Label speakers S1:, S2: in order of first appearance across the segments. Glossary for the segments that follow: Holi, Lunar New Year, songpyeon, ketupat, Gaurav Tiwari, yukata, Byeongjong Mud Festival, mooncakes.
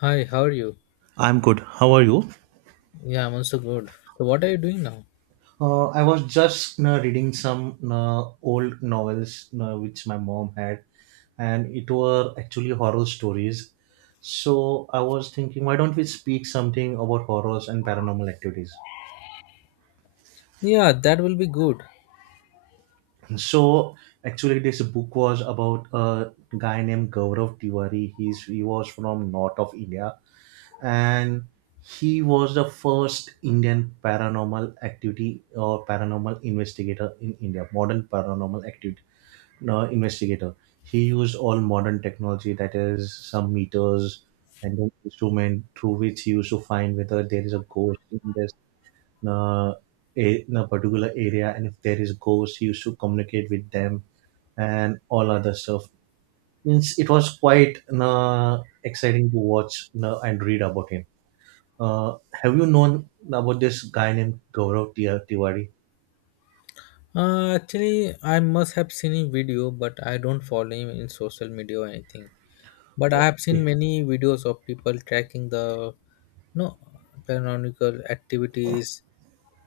S1: Hi, how are you?
S2: I'm good. How are you?
S1: Yeah, I'm also good. So, what are you doing now?
S2: I was just reading some old novels which my mom had, and it were actually horror stories. So I was thinking, why don't we speak something about horrors and paranormal activities?
S1: Yeah, that will be good.
S2: So actually, this book was about a guy named Gaurav Tiwari. He was from north of India, and he was the first Indian paranormal activity or paranormal investigator in India, modern paranormal activity no, investigator. He used all modern technology, that is, some meters and an instrument through which he used to find whether there is a ghost in this uh, a, in a particular area, and if there is a ghost, he used to communicate with them and all other stuff. Means it was quite exciting to watch and read about him. Have you known about this guy named Tiwari?
S1: Actually, I must have seen a video, but I don't follow him in social media or anything. But I have seen
S2: Okay.
S1: many videos of people tracking the no paranormal activities.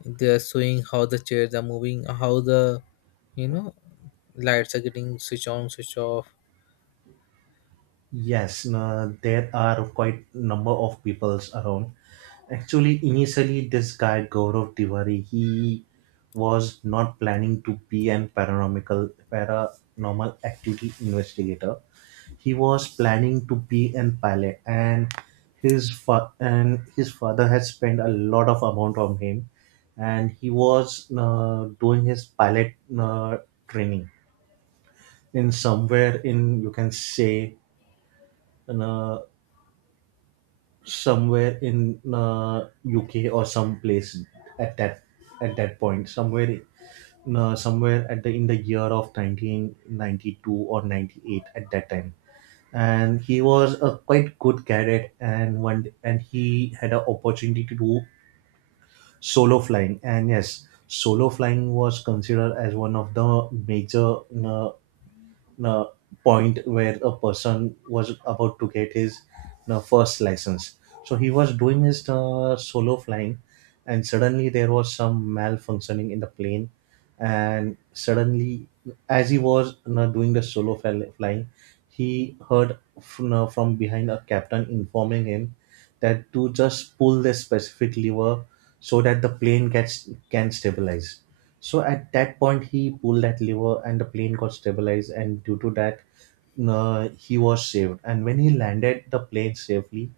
S1: They are showing how the chairs are moving, how the you know lights are getting switch on, switch off.
S2: Yes, there are quite number of peoples around. Actually, initially, this guy Gaurav Tiwari, he was not planning to be an paranormal activity investigator. He was planning to be an pilot, and his father had spent a lot of amount on him, and he was doing his pilot training in somewhere in you can say, uh, somewhere in UK or some place at that at that point somewhere, somewhere at the in the year of 1992 or 98 at that time. And he was a quite good cadet and one, and he had an opportunity to do solo flying, and yes solo flying was considered as one of the major uh, uh, point where a person was about to get his first license. So he was doing his solo flying, and suddenly there was some malfunctioning in the plane, and suddenly, as he was doing the flying, he heard from behind a captain informing him that to just pull the specific lever so that the plane gets can stabilize. So at that point, he pulled that lever, and the plane got stabilized, and due to that, he was saved. And when he landed the plane safely,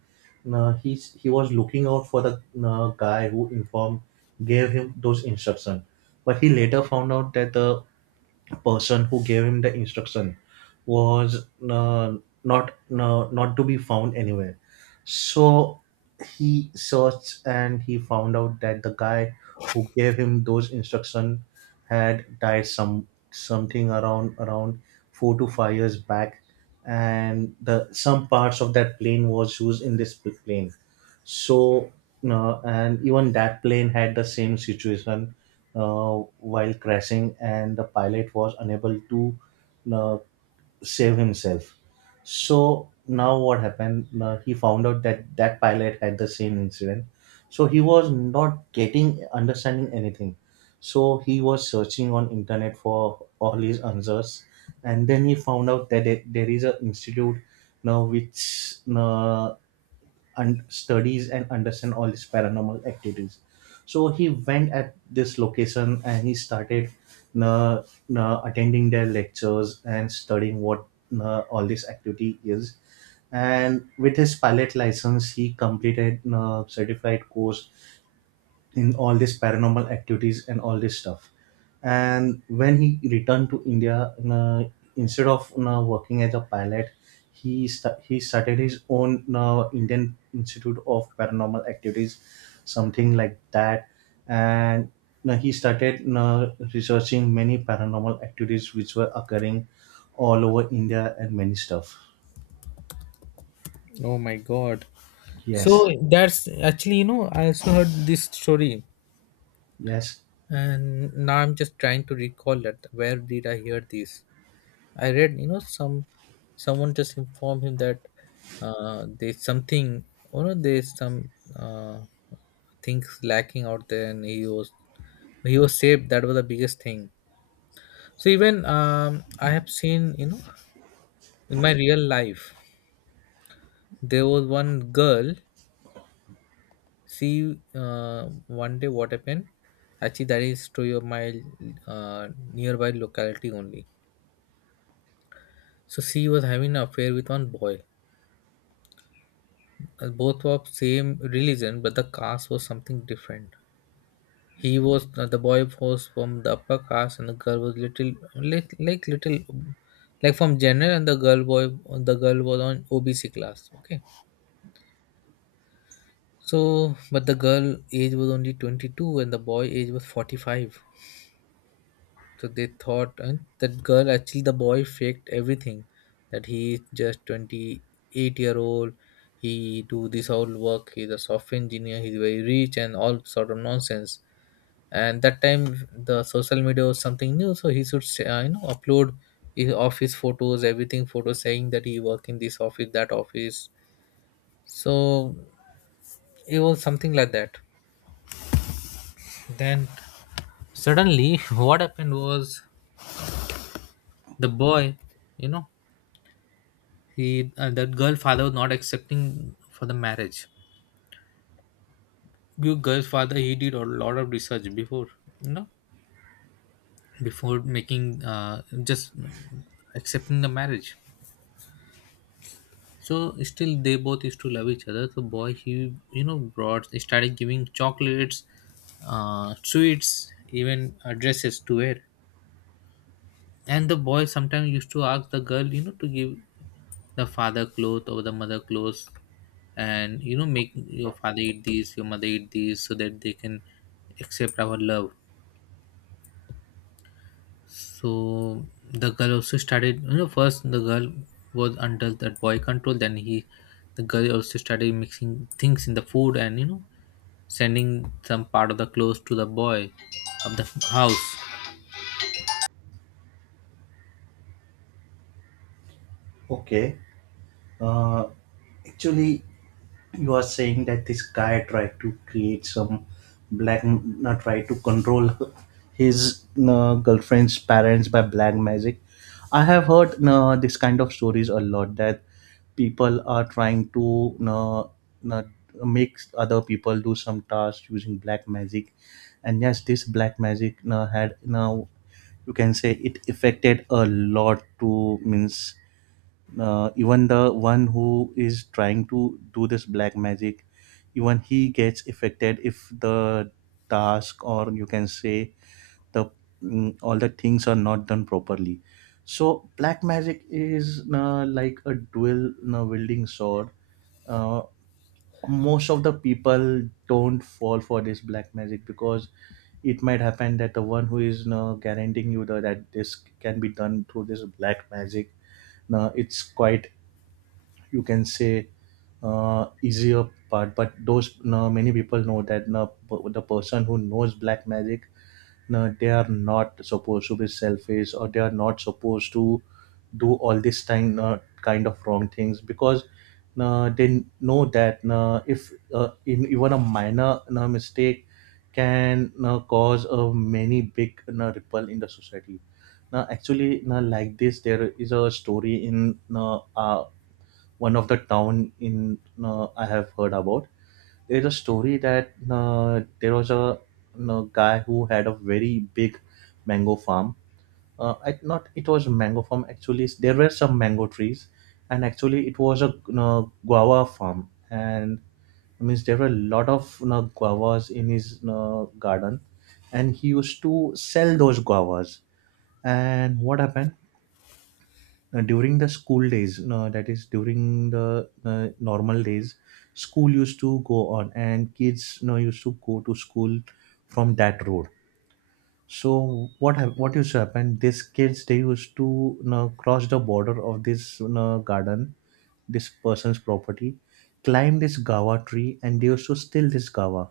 S2: he was looking out for the guy who gave him those instructions. But he later found out that the person who gave him the instruction was not to be found anywhere. So he searched and he found out that the guy who gave him those instruction had died something around 4 to 5 years back, and the some parts of that plane was used in this plane. So and even that plane had the same situation while crashing, and the pilot was unable to uh, save himself. So now what happened? He found out that that pilot had the same incident. So he was not getting understanding anything. So he was searching on internet for all his answers, and then he found out that there is an institute now which studies and understand all these paranormal activities. So he went at this location and he started uh, attending their lectures and studying what all this activity is, and with his pilot license he completed a certified course in all these paranormal activities and all this stuff. And when he returned to India, you know, instead of you know, working as a pilot, he started his own you know, Indian Institute of Paranormal Activities, something like that. And you know, he started you know, researching many paranormal activities which were occurring all over India and many stuff.
S1: Oh my god!
S2: Yes,
S1: So that's actually, I also heard this story.
S2: yes.
S1: And now I'm just trying to recall that, where did I hear this? I read, some someone just informed him that, there's something, there's some, uh, things lacking out there, and he was saved. That was the biggest thing. So even, I have seen, in my real life there was one girl. She, one day, what happened, actually, that is to your my, uh, nearby locality only. So she was having an affair with one boy. Both were of same religion, but the caste was something different. He was The boy was from the upper caste, and the girl was little like little like from general, and the girl was on OBC class. Okay, so but the girl age was only 22, and the boy age was 45. So they thought, that girl, actually, the boy faked everything, that he is just 28-year old, he do this whole work, he's a software engineer, he's very rich and all sort of nonsense. And that time the social media was something new, so he should say, upload his office photos, everything photos, saying that he work in this office, that office. So it was something like that. Then suddenly what happened was the boy, you know he, that girl father was not accepting for the marriage. Your girl's father, he did a lot of research before, you know before making, just accepting the marriage. So still they both used to love each other, so boy he, you know brought started giving chocolates, sweets, even, dresses to wear. And the boy sometimes used to ask the girl, to give the father clothes or the mother clothes, and, make your father eat these, your mother eat these, so that they can accept our love. So the girl also started, first the girl was under that boy control, the girl also started mixing things in the food, and, sending some part of the clothes to the boy of the house.
S2: Okay. Uh, Actually, you are saying that this guy tried to create some black tried to control his girlfriend's parents by black magic. I have heard this kind of stories a lot that people are trying to uh, make other people do some tasks using black magic. And yes this black magic had now you can say it affected a lot to means, even the one who is trying to do this black magic, even he gets affected if the task or you can say the all the things are not done properly. So black magic is like a dual wielding sword. uh, Most of the people don't fall for this black magic because it might happen that the one who is guaranteeing you that this can be done through this black magic no, it's quite, you can say, easier part. But those no, many people know that no, p- the person who knows black magic no, they are not supposed to be selfish or they are not supposed to do all this time kind of wrong things because they know that if in, even a minor mistake can cause a many big ripple in the society. Now actually now like this there is a story in one of the town in I have heard about. There's a story that there was a you guy who had a very big mango farm. Not it was mango farm actually. There were some mango trees, and actually it was a you guava farm. And means there were a lot of you know, guavas in his you know, garden, and he used to sell those guavas. And what happened? During the school days no, that is during the normal days, school used to go on and kids no used to go to school from that road. So what used to happen, these kids they used to no cross the border of this you garden, this person's property, climb this gawa tree and they used to steal this gawa.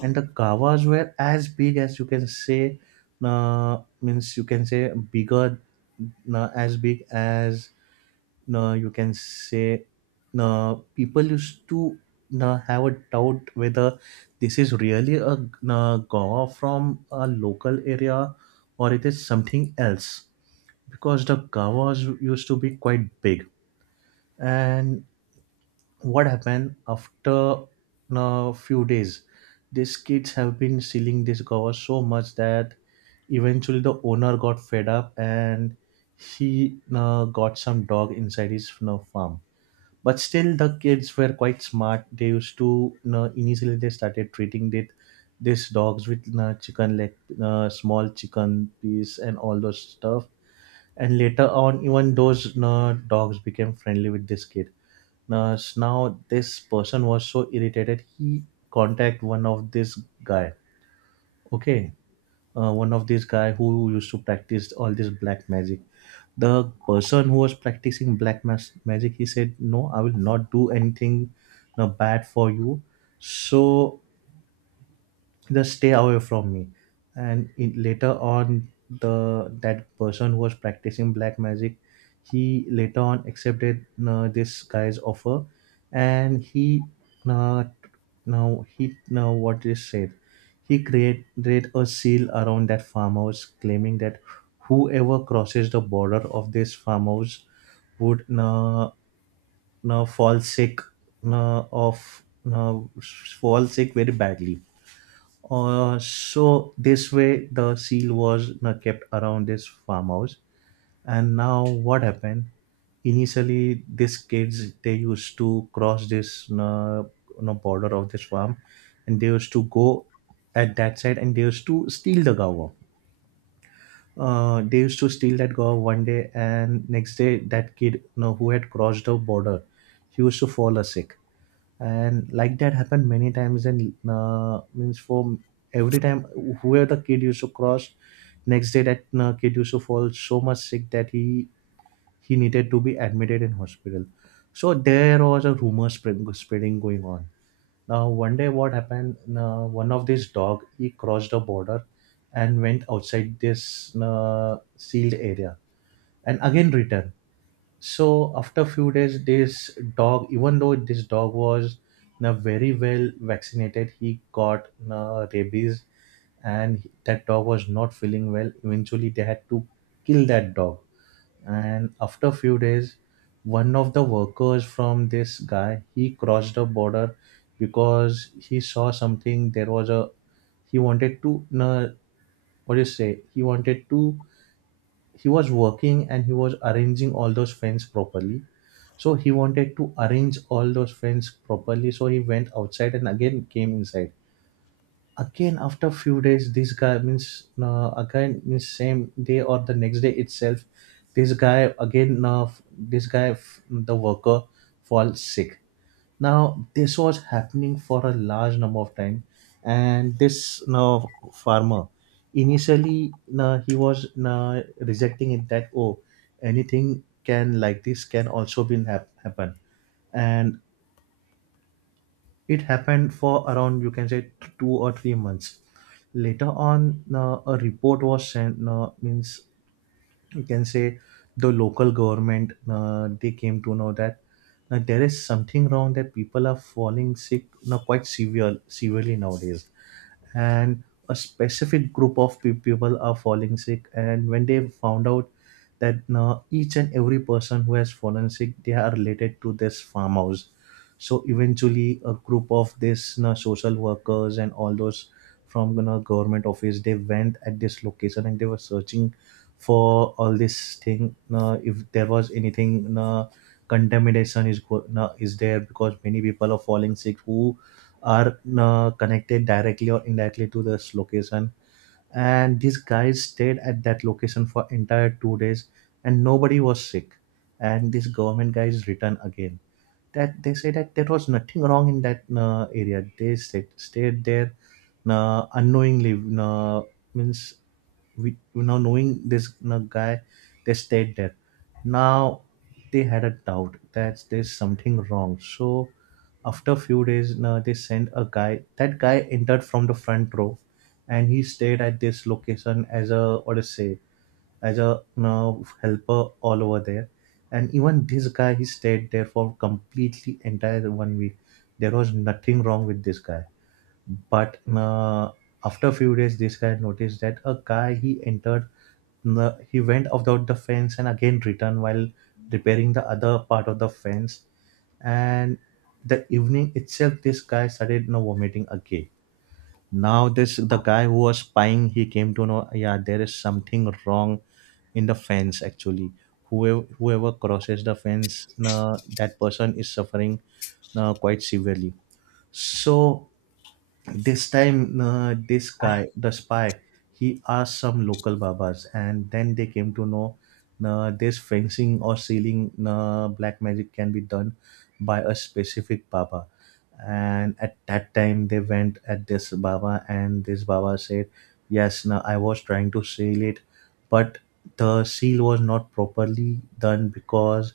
S2: And the gawas were as big as you can say, means you can say bigger, as big as, you can say, people used to have a doubt whether this is really a gawa from a local area or it is something else, because the gawas used to be quite big. And what happened, after a few days, these kids have been stealing this gawa so much that eventually the owner got fed up, and he got some dog inside his you know, farm. But still the kids were quite smart, they used to you know, initially they started treating it, these dogs with you know, chicken leg, small chicken piece and all those stuff. And later on even those you know, dogs became friendly with this kid. Now this person was so irritated, he contact one of this guy, okay, one of this guy who used to practice all this black magic. The person who was practicing magic, he said no I will not do anything bad for you, so just stay away from me. Later on, the that person who was practicing black magic, he later on accepted this guy's offer. And he uh, now he now what is said, he created a seal around that farmhouse claiming that whoever crosses the border of this farmhouse would fall sick of uh, fall sick very badly. So this way the seal was kept around this farmhouse. And now what happened, initially these kids they used to cross this you know, border of this farm, and they used to go at that side and they used to steal the gawa. They used to steal that gawa one day, and next day that kid you know, who had crossed the border, he used to fall a sick. And like that happened many times, and means for every time whoever the kid used to cross, next day that kid used to fall so much sick that he needed to be admitted in hospital. So there was a rumor spreading going on. Now one day what happened, one of this dog he crossed the border and went outside this sealed area and again returned. So after a few days, this dog, even though this dog was na very well vaccinated, he got na rabies, and that dog was not feeling well. Eventually, they had to kill that dog. And after a few days, one of the workers from this guy he crossed the border, because he saw something. There was a, he wanted to na, what do you say? He wanted to, he was working and he was arranging all those fence properly. So he wanted to arrange all those fence properly. So he went outside and again came inside. Again after few days, this guy means again means same day or the next day itself, this guy again f- this guy f- the worker falls sick. Now this was happening for a large number of time, and this now farmer initially now he was now rejecting it that, oh, anything can, like, this can also be happen, and it happened for around, you can say, 2 or 3 months. Later on, now a report was sent. Now means you can say the local government, they came to know that there is something wrong, that people are falling sick now quite severely nowadays, and a specific group of people are falling sick. And when they found out that now each and every person who has fallen sick, they are related to this farmhouse, so eventually a group of this, you know, social workers and all those from, you know, government office, they went at this location and they were searching for all this thing, if there was anything, contamination is there, because many people are falling sick who are connected directly or indirectly to this location. And these guys stayed at that location for entire 2 days and nobody was sick, and this government guys returned again, that they say that there was nothing wrong in that area. They stayed there unknowingly. Uh, Means we now knowing this guy, they stayed there. Now they had a doubt that there's something wrong. So after a few days, they sent a guy. That guy entered from the front row, and he stayed at this location as, a what to say, as, a you know, helper all over there. And even this guy, he stayed there for completely entire one week. There was nothing wrong with this guy. But after a few days, this guy noticed that a guy he entered, he went without the fence and again returned while repairing the other part of the fence. And the evening itself, this guy started, you know, vomiting again. Now this the guy who was spying, he came to know, yeah, there is something wrong in the fence actually. Whoever crosses the fence, that person is suffering quite severely. So this time, this guy, the spy, he asked some local babas, and then they came to know this fencing or sealing, black magic can be done by a specific baba. And at that time, they went at this baba, and this baba said, "Yes, no, I was trying to seal it, but the seal was not properly done because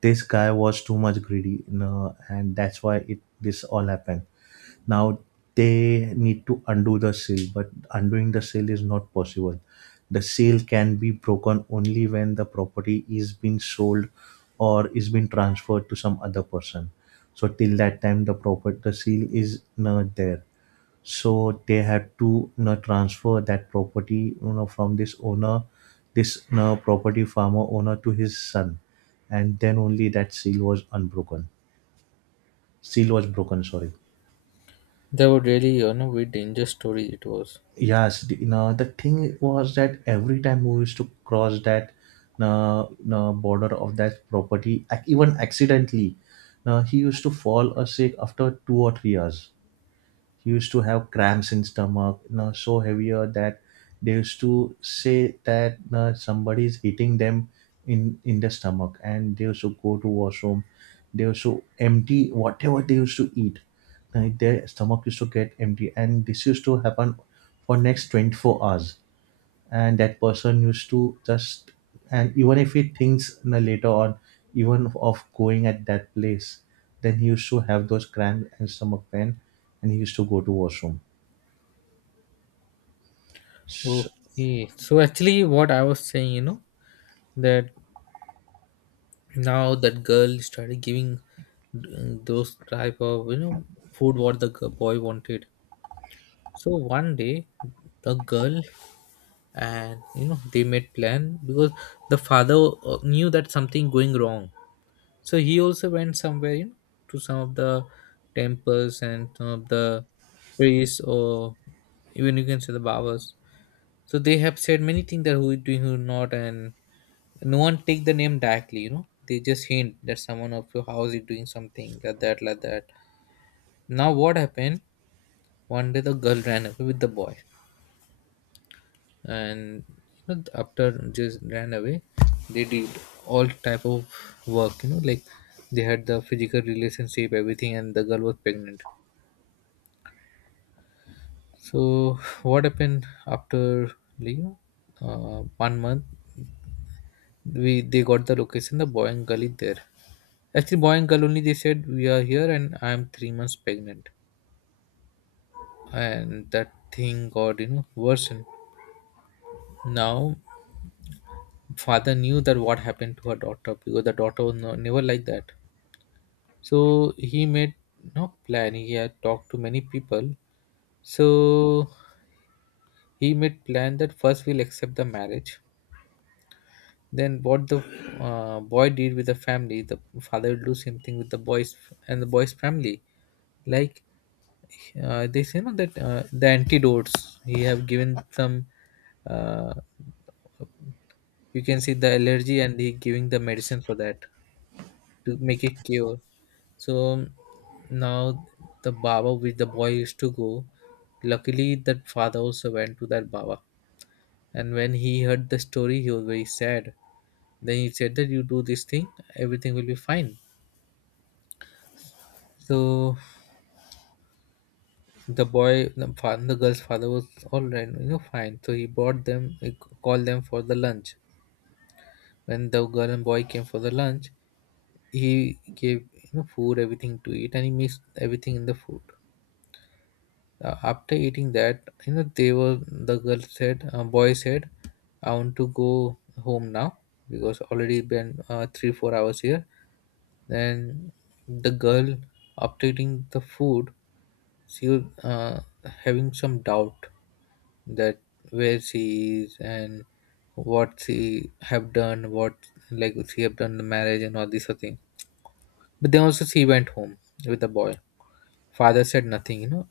S2: this guy was too much greedy, no, and that's why it this all happened." Now they need to undo the sale, but undoing the sale is not possible. The sale can be broken only when the property is being sold or is being transferred to some other person. So till that time the property, the sale is not there. So they have to, you know, transfer that property, you know, from this owner, this, you know, property farmer owner, to his son, and then only that seal was unbroken. Seal was broken, sorry.
S1: That was really, very dangerous story it was.
S2: Yes, you know, the thing was that every time we used to cross that uh, border of that property, even accidentally, he used to fall or sick. After 2 or 3 years, he used to have cramps in stomach, you know, so heavier that they used to say that, you know, somebody is hitting them in the stomach, and they used to go to washroom. They used to empty whatever they used to eat. Like, their stomach used to get empty, and this used to happen for next 24 hours. And that person used to just, and even if he thinks, you know, later on, even of going at that place, then he used to have those cramp and stomach pain, and he used to go to washroom. So,
S1: Okay, so actually, what I was saying, that now that girl started giving, those type of, food what the boy wanted. So one day, the girl and, they made plan, because the father, knew that something going wrong. So he also went somewhere, you know, to some of the temples and some of the priests, or even you can say the barbers. So they have said many things, that who is doing, who not, and no one take the name directly, you know. They just hint that someone of your house is doing something like that, like that. Now what happened? One day the girl ran away with the boy, and, after just ran away, they did all type of work, you know, like they had the physical relationship, everything, and the girl was pregnant. So what happened after, like, one month? We they got the location. The boy and girl is there. Actually, boy and girl only. They said we are here, and I am 3 months pregnant, and that thing got, worsened. Now, father knew that what happened to her daughter, because the daughter was no, never like that. So he made no plan. He had talked to many people. So he made plan that first we'll accept the marriage. Then what the, boy did with the family, the father will do same thing with the boys and the boy's family. Like, they say no that, the antidotes he have given some, uh, you can see the allergy, and he giving the medicine for that, to make it cure. So now the baba with the boy used to go, luckily that father also went to that baba, and when he heard the story he was very sad. Then he said that you do this thing, everything will be fine. So the girl's father was all right, you know, fine. So he brought them, called them for the lunch. When the girl and boy came for the lunch, he gave, food, everything to eat, and he mixed everything in the food. After eating that, they were, the girl said boy said, "I want to go home now, because already been, 3-4 hours here." Then the girl, after eating the food, she was, uh, having some doubt, that where she is and what she have done, what, like she have done the marriage and all this sort of thing. But then also she went home with the boy. Father said nothing.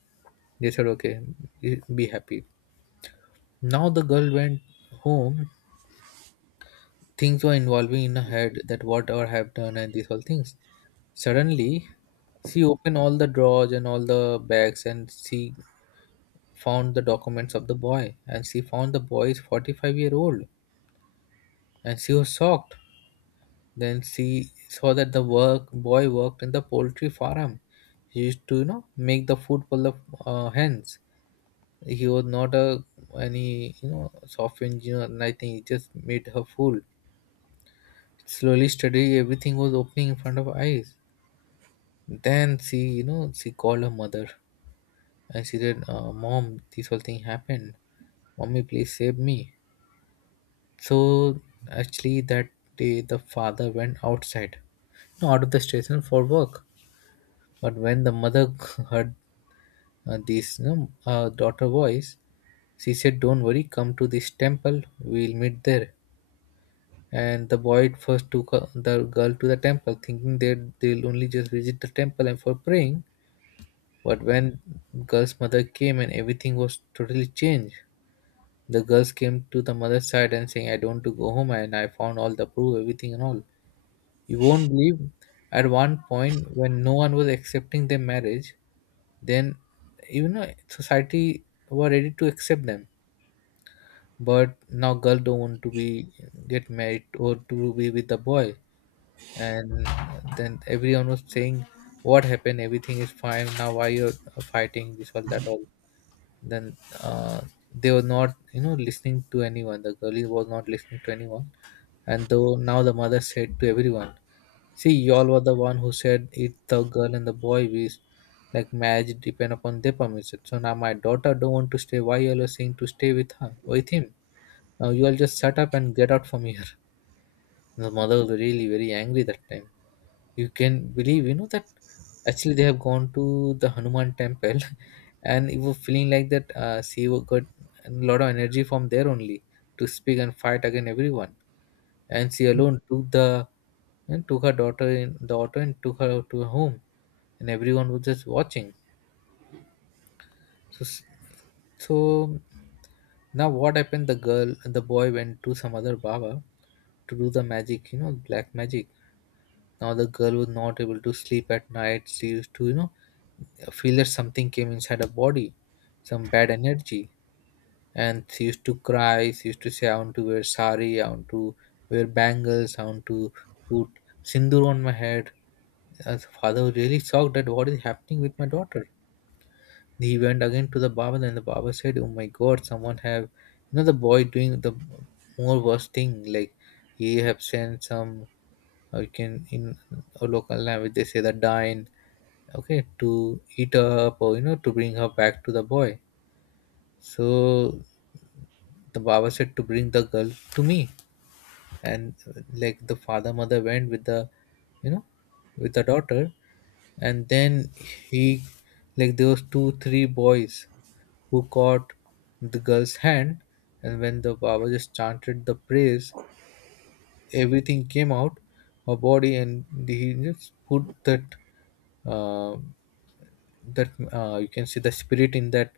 S1: They said, okay, be happy. Now the girl went home. Things were involving in her head, that what I have done and these all things. Suddenly, she opened all the drawers and all the bags, and she found the documents of the boy. And she found the boy is 45-year-old. And she was shocked. Then she saw that the work boy worked in the poultry farm. He used to, you know, make the food for the, hens. He was not a any, you know, soft engineer, and I think he just made her fool. Slowly, steadily, everything was opening in front of her eyes. Then she, you know, she called her mother, and she said, "Mom, this whole thing happened. Mommy, please save me." So actually, that day the father went outside, you know, out of the station for work. But when the mother heard, this, daughter voice, she said, "Don't worry, come to this temple, we'll meet there." And the boy at first the girl to the temple, thinking that they'll only just visit the temple and for praying. But when girl's mother came and everything was totally changed, the girls came to the mother's side and saying, "I don't want to go home, and I found all the proof, everything and all." You won't believe. At one point, when no one was accepting their marriage, then, you know, society were ready to accept them. But now girl don't want to be get married or to be with the boy. And, then everyone was saying, what happened, everything is fine now, why you're, fighting this all that all? Then, uh, they were not, listening to anyone, the girlie was not listening to anyone. And though now the mother said to everyone, see y'all were the one who said it, the girl and the boy we, like marriage depend upon their permission, so now my daughter don't want to stay, why y'all are saying to stay with her, with him? Now you all just shut up and get out from here. The mother was really very angry that time, you can believe, you know, that actually they have gone to the Hanuman temple. And you were feeling like that, she got a lot of energy from there only, to speak and fight against everyone. And she alone took the, and took her daughter in the auto and took her to her home, and everyone was just watching. So So now what happened, the boy went to some other baba to do the magic you know black magic. Now the girl was not able to sleep at night. She used to, you know, feel that something came inside her body, some bad energy. And she used to cry. She used to say, "I want to wear sari, I want to wear bangles, I want to put sindoor on my head." As father was really shocked that what is happening with my daughter. He went again to the Baba, and the Baba said, "Oh my god, someone have, the boy doing the more worse thing, like he have sent some, you can in a local language they say the dine, okay, to eat her up, or, you know, to bring her back to the boy." So the baba said to bring the girl to me. And, like the father mother went with the, you know with the daughter. And then he like there was two three boys who caught the girl's hand. And when the baba just chanted the praise, everything came out her body. And he just put that, uh, you can see the spirit in that,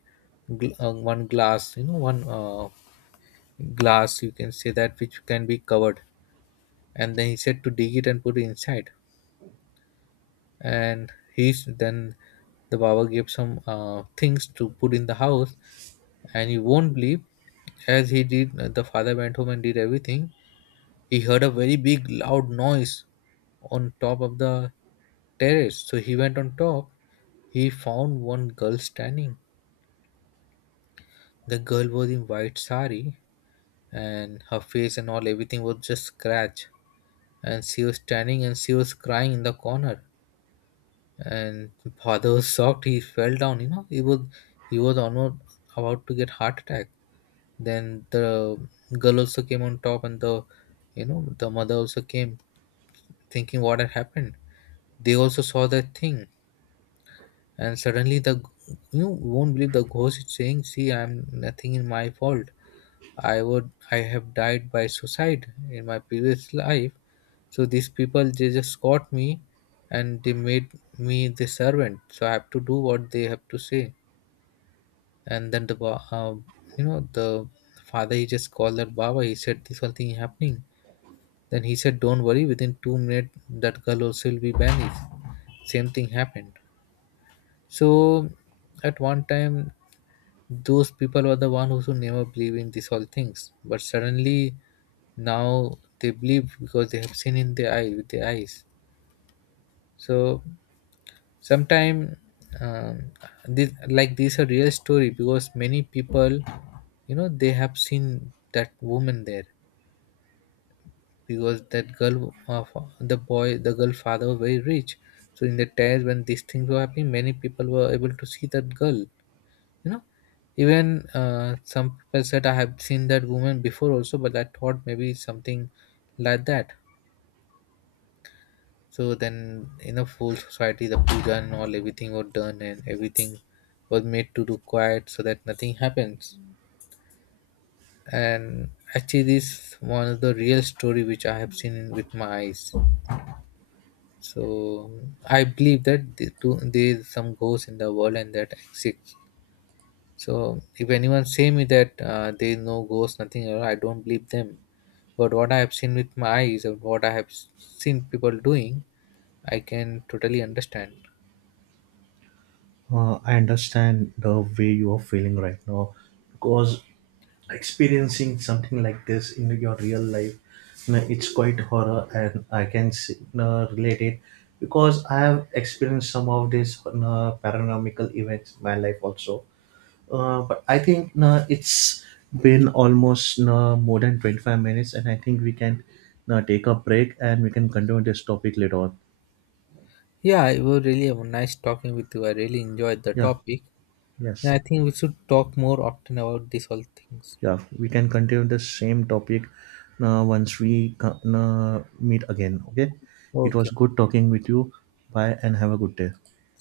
S1: one glass, you know one glass you can say, that which can be covered. And then he said to dig it and put it inside. And he's then the baba gave some, things to put in the house. And you won't believe, as he did, the father went home and did everything. He heard a very big loud noise on top of the terrace, so he went on top. He found one girl standing. The girl was in white sari, and her face and all everything was just scratch. And she was standing and she was crying in the corner. And father was shocked, he fell down, you know, he was, he was almost about to get heart attack. Then the girl also came on top, and the you know the mother also came, thinking what had happened. They also saw that thing. And suddenly the you won't believe, the ghost is saying, "See, I'm nothing in my fault. I would, I have died by suicide in my previous life. So these people they just caught me and they made me the servant. So I have to do what they have to say." And then the ba- you know the father, he just called that Baba. He said this one thing happening. Then he said, "Don't worry. Within 2 minutes, that girl also will be banished." Same thing happened. So at one time, those people were the one who should never believe in these all things. But suddenly now they believe, because they have seen in their eye, with their eyes. So sometime, um, this like these are real story, because many people, you know, they have seen that woman there. Because that girl of the boy, the girl father were very rich, so in the times when these things were happening, many people were able to see that girl, you know. Even, some people said, "I have seen that woman before also, but I thought maybe it's something like that." So then, in a full society, the puja and all everything was done, and everything was made to do quiet, so that nothing happens. And actually, this one of the real story which I have seen with my eyes. So I believe that there is some ghost in the world and that exists. So if anyone say me that, there is no ghost, nothing, at all, I don't believe them. But what I have seen with my eyes and what I have seen people doing, I can totally understand.
S2: I understand the way you are feeling right now, because experiencing something like this in your real life, you know, it's quite horror, and I can see, you know, relate it, because I have experienced some of these, you know, paranormal events in my life also. But I think it's been almost, more than 25 minutes, and I think we can take a break and we can continue this topic later on.
S1: Yeah, it was really a nice talking with you. I really enjoyed the
S2: Yeah,
S1: topic, and
S2: yes,
S1: I think we should talk more often about these all things.
S2: yeah, we can continue the same topic once we meet again. Okay, it was
S1: Okay.
S2: good talking with you. Bye, and have a good day.